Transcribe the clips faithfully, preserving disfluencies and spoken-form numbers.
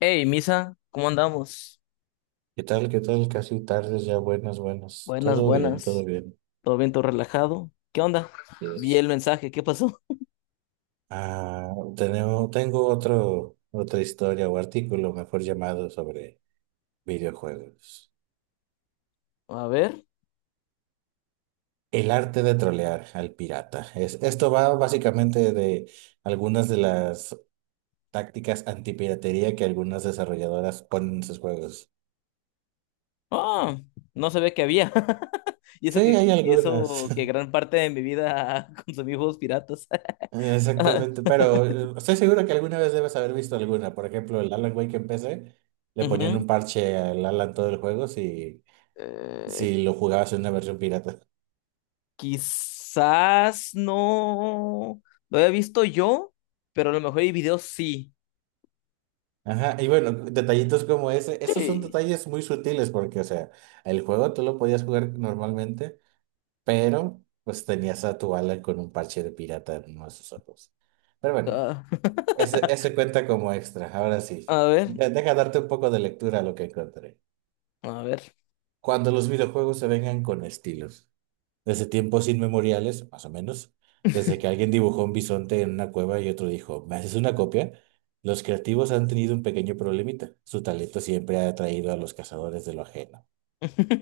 Hey, Misa, ¿cómo andamos? ¿Qué tal? ¿Qué tal? Casi tardes ya, buenas, buenas. Buenas, Todo bien, todo buenas. bien. ¿Todo bien, todo relajado? ¿Qué onda? Vi Yes. el mensaje, ¿qué pasó? Ah, tenemos, tengo otro, otra historia o artículo, mejor llamado, sobre videojuegos. A ver. El arte de trolear al pirata. Es, esto va básicamente de algunas de las tácticas antipiratería que algunas desarrolladoras ponen en sus juegos. Ah, no sabía que había. Y Sí, eso que, hay y algunas. eso que gran parte de mi vida consumí juegos piratas. Ah, Exactamente, pero eh, estoy seguro que alguna vez debes haber visto alguna. Por ejemplo, el Alan Wake en P C, le ponían ujú. un parche al Alan todo el juego si, Eh, si lo jugabas en una versión pirata. Quizás no lo había visto yo, pero a lo mejor hay videos, sí. Ajá, y bueno, detallitos como ese, esos son Sí. detalles muy sutiles porque, o sea, el juego tú lo podías jugar normalmente, pero pues tenías a tu Alan con un parche de pirata en uno de sus ojos. Pero bueno, Ah, ese, ese cuenta como extra, ahora sí. a ver, De- Deja darte un poco de lectura a lo que encontré. a ver. Cuando los videojuegos se vengan con estilos, desde tiempos inmemoriales, más o menos, desde que alguien dibujó un bisonte en una cueva y otro dijo, ¿me haces una copia? Los creativos han tenido un pequeño problemita. Su talento siempre ha atraído a los cazadores de lo ajeno.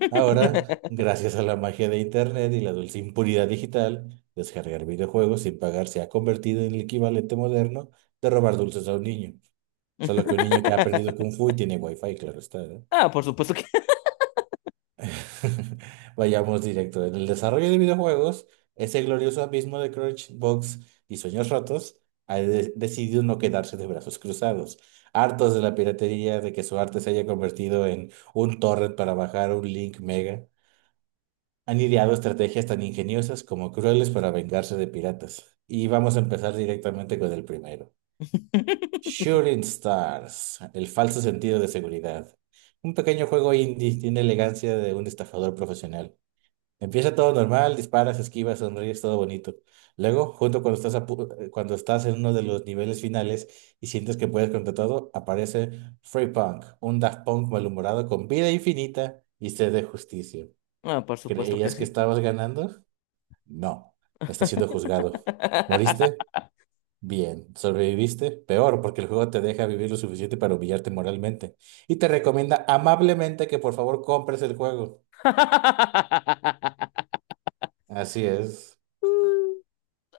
Ahora, gracias a la magia de Internet y la dulce impunidad digital, descargar videojuegos sin pagar se ha convertido en el equivalente moderno de robar dulces a un niño. Solo que un niño que ha aprendido Kung Fu y tiene Wi-Fi, claro está, ¿no? Ah, por supuesto que. Vayamos directo. En el desarrollo de videojuegos, ese glorioso abismo de Crunchbox y Sueños Rotos ha de- decidido no quedarse de brazos cruzados. Hartos de la piratería, de que su arte se haya convertido en un torrent para bajar un link mega, han ideado estrategias tan ingeniosas como crueles para vengarse de piratas. Y vamos a empezar directamente con el primero. Shooting Stars, el falso sentido de seguridad. Un pequeño juego indie tiene elegancia de un estafador profesional. Empieza todo normal, disparas, esquivas, sonríes, todo bonito. Luego, junto cuando estás, a pu- eh, cuando estás en uno de los niveles finales y sientes que puedes contra todo, aparece Free Punk, un Daft Punk malhumorado con vida infinita y sed de justicia. Ah, por supuesto que ¿Creías que sí. estabas ganando? No, estás siendo juzgado. ¿Moriste? Bien. ¿Sobreviviste? Peor, porque el juego te deja vivir lo suficiente para humillarte moralmente. Y te recomienda amablemente que por favor compres el juego. Así es.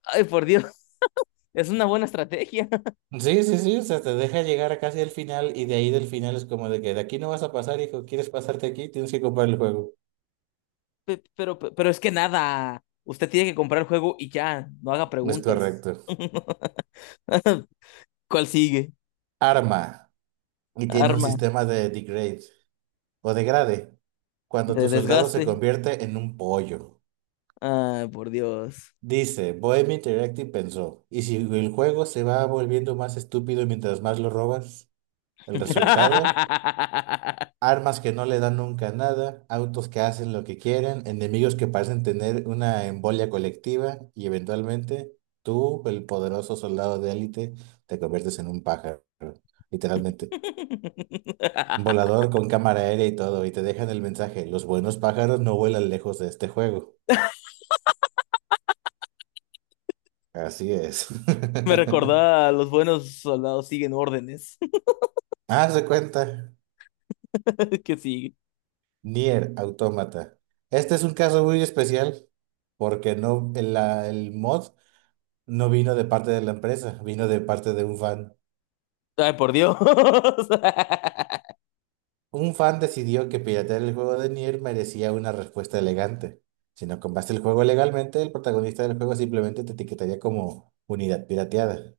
Ay, por Dios, es una buena estrategia. Sí, sí, sí, o sea, te deja llegar casi al final y de ahí del final es como de que de aquí no vas a pasar, hijo, quieres pasarte aquí, tienes que comprar el juego. Pe- Pero, pe- pero es que nada, usted tiene que comprar el juego y ya, no haga Es preguntas. correcto. ¿Cuál sigue? Arma y tiene un Arma sistema de degrade o degrade cuando tu de soldado se desgaste. convierte en un pollo. Ay, por Dios. Dice, Bohemia Interactive pensó, ¿y si el juego se va volviendo más estúpido mientras más lo robas? El resultado, armas que no le dan nunca nada, autos que hacen lo que quieren, enemigos que parecen tener una embolia colectiva y eventualmente tú, el poderoso soldado de élite, te conviertes en un pájaro, literalmente. Un Volador con cámara aérea y todo, y te dejan el mensaje, los buenos pájaros no vuelan lejos de este juego. Así es. Me recordaba, los buenos soldados siguen órdenes. Haz de cuenta, ¿Qué sigue? Nier Automata. Este es un caso muy especial porque no, el, la- el mod no vino de parte de la empresa, vino de parte de un fan. Ay, por Dios. Un fan decidió que piratear el juego de Nier merecía una respuesta elegante. Si no compraste el juego legalmente, el protagonista del juego simplemente te etiquetaría como unidad pirateada.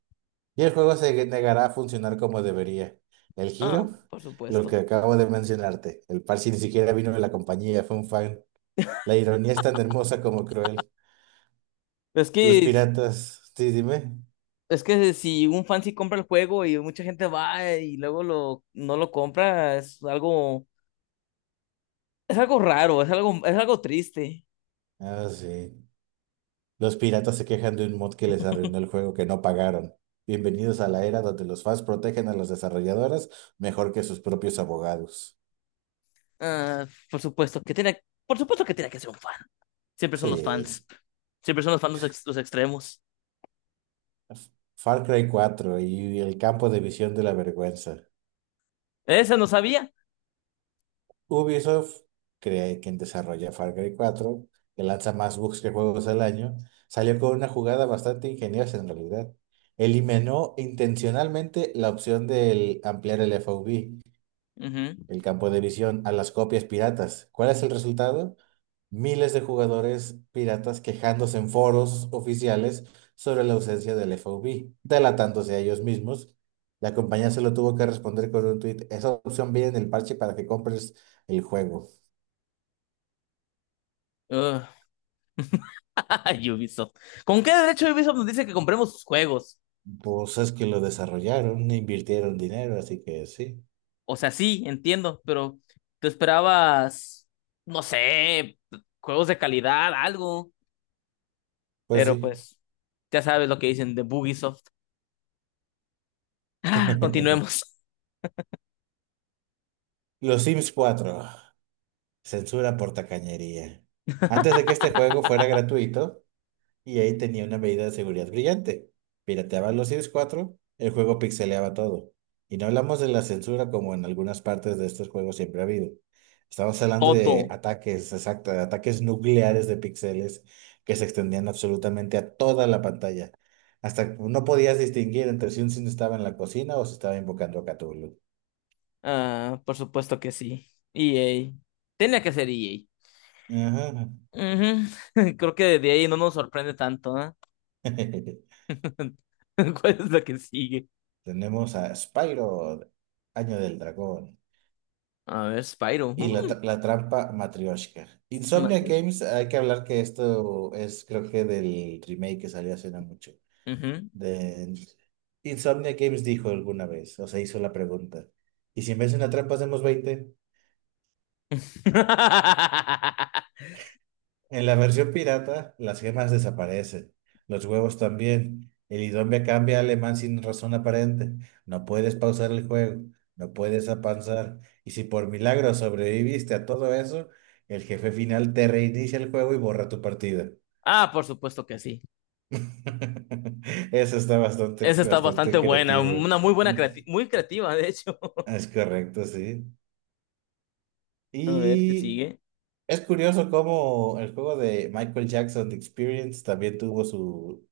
Y el juego se negará a funcionar como debería. El Ah, giro, por lo que supuesto. acabo de mencionarte. El parche ni siquiera vino de la compañía, fue un fan. La ironía es tan hermosa como cruel. Es Los que, piratas, sí, dime. es que si un fan sí compra el juego y mucha gente va y luego lo, no lo compra, es algo, es algo raro, es algo, es algo triste. Ah, sí. Los piratas se quejan de un mod que les arruinó el juego que no pagaron. Bienvenidos a la era donde los fans protegen a los desarrolladores mejor que sus propios abogados. Ah, por supuesto que tiene, por supuesto que tiene que ser un fan. Siempre son los Sí. fans. Siempre son los fans los, ex- los extremos. F- Far Cry cuatro y el campo de visión de la vergüenza. Ese no sabía. Ubisoft, cree quien desarrolla Far Cry cuatro, que lanza más bugs que juegos al año, salió con una jugada bastante ingeniosa en realidad. Eliminó intencionalmente la opción de ampliar el F O V, Ujú. el campo de visión, a las copias piratas. ¿Cuál es el resultado? Miles de jugadores piratas quejándose en foros oficiales sobre la ausencia del F O B, delatándose a ellos mismos. La compañía se lo tuvo que responder con un tweet. Esa opción viene en el parche para que compres el juego. Ugh. Ubisoft. ¿Con qué derecho Ubisoft nos dice que compremos sus juegos? Pues es que lo desarrollaron, invirtieron dinero, así que sí. O sea, sí, entiendo, pero tú esperabas, no sé, juegos de calidad, algo. Pues Pero sí. pues, ya sabes lo que dicen de Bugisoft. Ah, continuemos. Los Sims cuatro. Censura por tacañería. Antes de que este juego fuera gratuito, y ahí tenía una medida de seguridad brillante. Pirateaban los Sims cuatro, el juego pixeleaba todo. Y no hablamos de la censura como en algunas partes de estos juegos siempre ha habido. Estamos hablando de Todo. ataques, exacto, de ataques nucleares de píxeles que se extendían absolutamente a toda la pantalla. Hasta no podías distinguir entre si un Sim estaba en la cocina o si estaba invocando a Cthulhu. Ah, por supuesto que sí. E A. Tenía que ser E A. Ajá. Ujú. Creo que de ahí no nos sorprende tanto, ¿ah? ¿Cuál es la que sigue? Tenemos a Spyro, Año del Dragón. A ver, Spyro. Y la, Mm, tra- La trampa Matryoshka. Insomnia manches. Games, hay que hablar que esto es, creo que del remake que salió hace no mucho. Ujú. De... Insomnia Games dijo alguna vez, o sea, hizo la pregunta. ¿Y si en vez de una trampa hacemos veinte? En la versión pirata, las gemas desaparecen, los huevos también. El idioma cambia a alemán sin razón aparente. No puedes pausar el juego, no puedes avanzar. Y si por milagro sobreviviste a todo eso, el jefe final te reinicia el juego y borra tu partida. Ah, por supuesto que sí. Eso está bastante, Esa está bastante bastante buena, creativo. una muy buena, Mm, creati- muy creativa, de hecho. es correcto, sí. A ver, ¿qué Y sigue? es curioso cómo el juego de Michael Jackson, The Experience, también tuvo su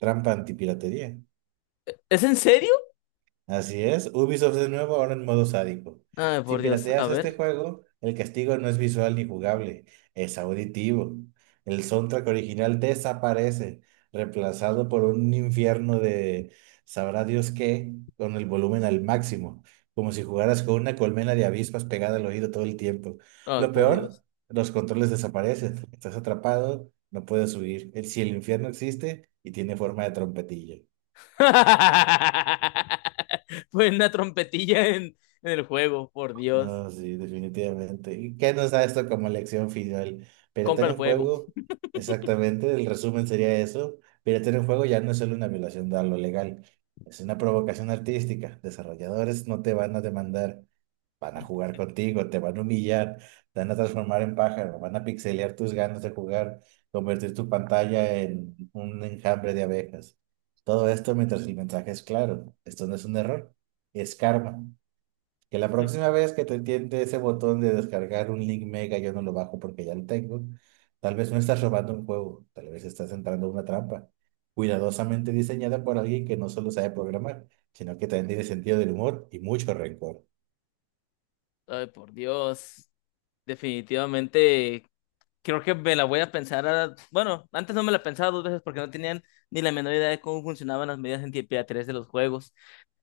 trampa antipiratería. ¿Es en serio? Así es. Ubisoft de nuevo ahora en modo sádico. Ay, Si por Dios, a pirateas este ver. juego, el castigo no es visual ni jugable, es auditivo. El soundtrack original desaparece, reemplazado por un infierno de sabrá Dios qué, con el volumen al máximo, como si jugaras con una colmena de avispas pegada al oído todo el tiempo. Ay, Lo por Dios. peor, los controles desaparecen. Estás atrapado, no puedes huir. El- Si el infierno existe y tiene forma de trompetilla. Fue una trompetilla en, en el juego, por Dios. No, sí, definitivamente. ¿Y qué nos da esto como lección final? Compra Piratear el en juego. juego, exactamente, el resumen sería eso. Piratear en juego ya no es solo una violación de lo legal, es una provocación artística. Desarrolladores no te van a demandar, van a jugar contigo, te van a humillar, te van a transformar en pájaro, van a pixelear tus ganas de jugar, convertir tu pantalla en un enjambre de abejas. Todo esto mientras el mensaje es claro, esto no es un error, es karma. Que la próxima vez que te tiente ese botón de descargar un link mega, yo no lo bajo porque ya lo tengo. Tal vez no estás robando un juego, tal vez estás entrando a una trampa, cuidadosamente diseñada por alguien que no solo sabe programar, sino que también tiene sentido del humor y mucho rencor. Ay, por Dios. Definitivamente, creo que me la voy a pensar. a- Bueno, antes no me la pensaba dos veces porque no tenían ni la menor idea de cómo funcionaban las medidas en de los juegos.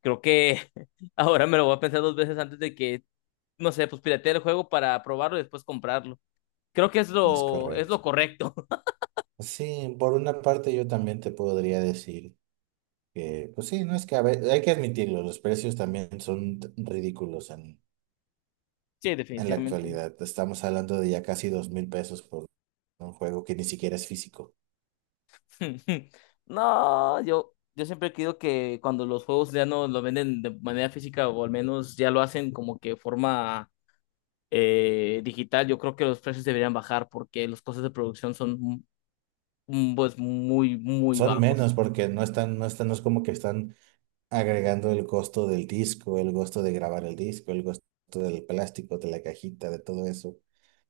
Creo que ahora me lo voy a pensar dos veces antes de que no sé, pues piratear el juego para probarlo y después comprarlo. Creo que es No. Es lo, es correcto. lo correcto. Sí, por una parte yo también te podría decir que, pues sí, no es que a ve- hay que admitirlo, los precios también son t- ridículos en, Sí, en la definitivamente. actualidad. Estamos hablando de ya casi dos mil pesos por un juego que ni siquiera es físico. No, yo, yo siempre he querido que cuando los juegos ya no lo venden de manera física, o al menos ya lo hacen como que forma eh, digital, yo creo que los precios deberían bajar porque los costos de producción son mm, pues muy, muy Son bajos, menos porque no están, no están, no es como que están agregando el costo del disco, el costo de grabar el disco, el costo del plástico, de la cajita, de todo eso.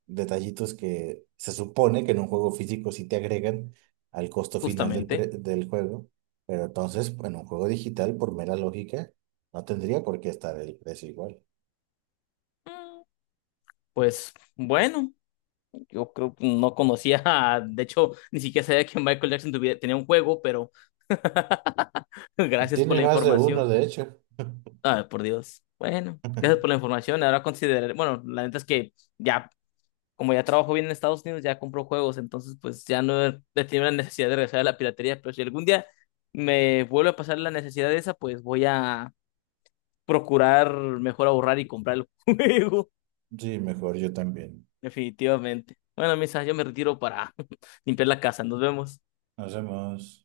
Detallitos que se supone que en un juego físico sí te agregan al costo final del, pre- justamente. del juego, pero entonces en un juego digital, por mera lógica, no tendría por qué estar el precio igual. Mm. Pues bueno. Yo creo que no conocía, de hecho, ni siquiera sabía que Michael Jackson tuviera- tenía un juego, pero gracias por Tiene la más de uno, información. de hecho. Ah, por Dios. Bueno, gracias por la información. Ahora consideraré, bueno, la neta es que ya, como ya trabajo bien en Estados Unidos, ya compro juegos, entonces pues ya no he he tenido la necesidad de regresar a la piratería, pero si algún día me vuelve a pasar la necesidad de esa, pues voy a procurar mejor ahorrar y comprar el juego, Sí, mejor yo también. definitivamente. Bueno, Misa, yo me retiro para limpiar la casa. Nos vemos. Nos vemos.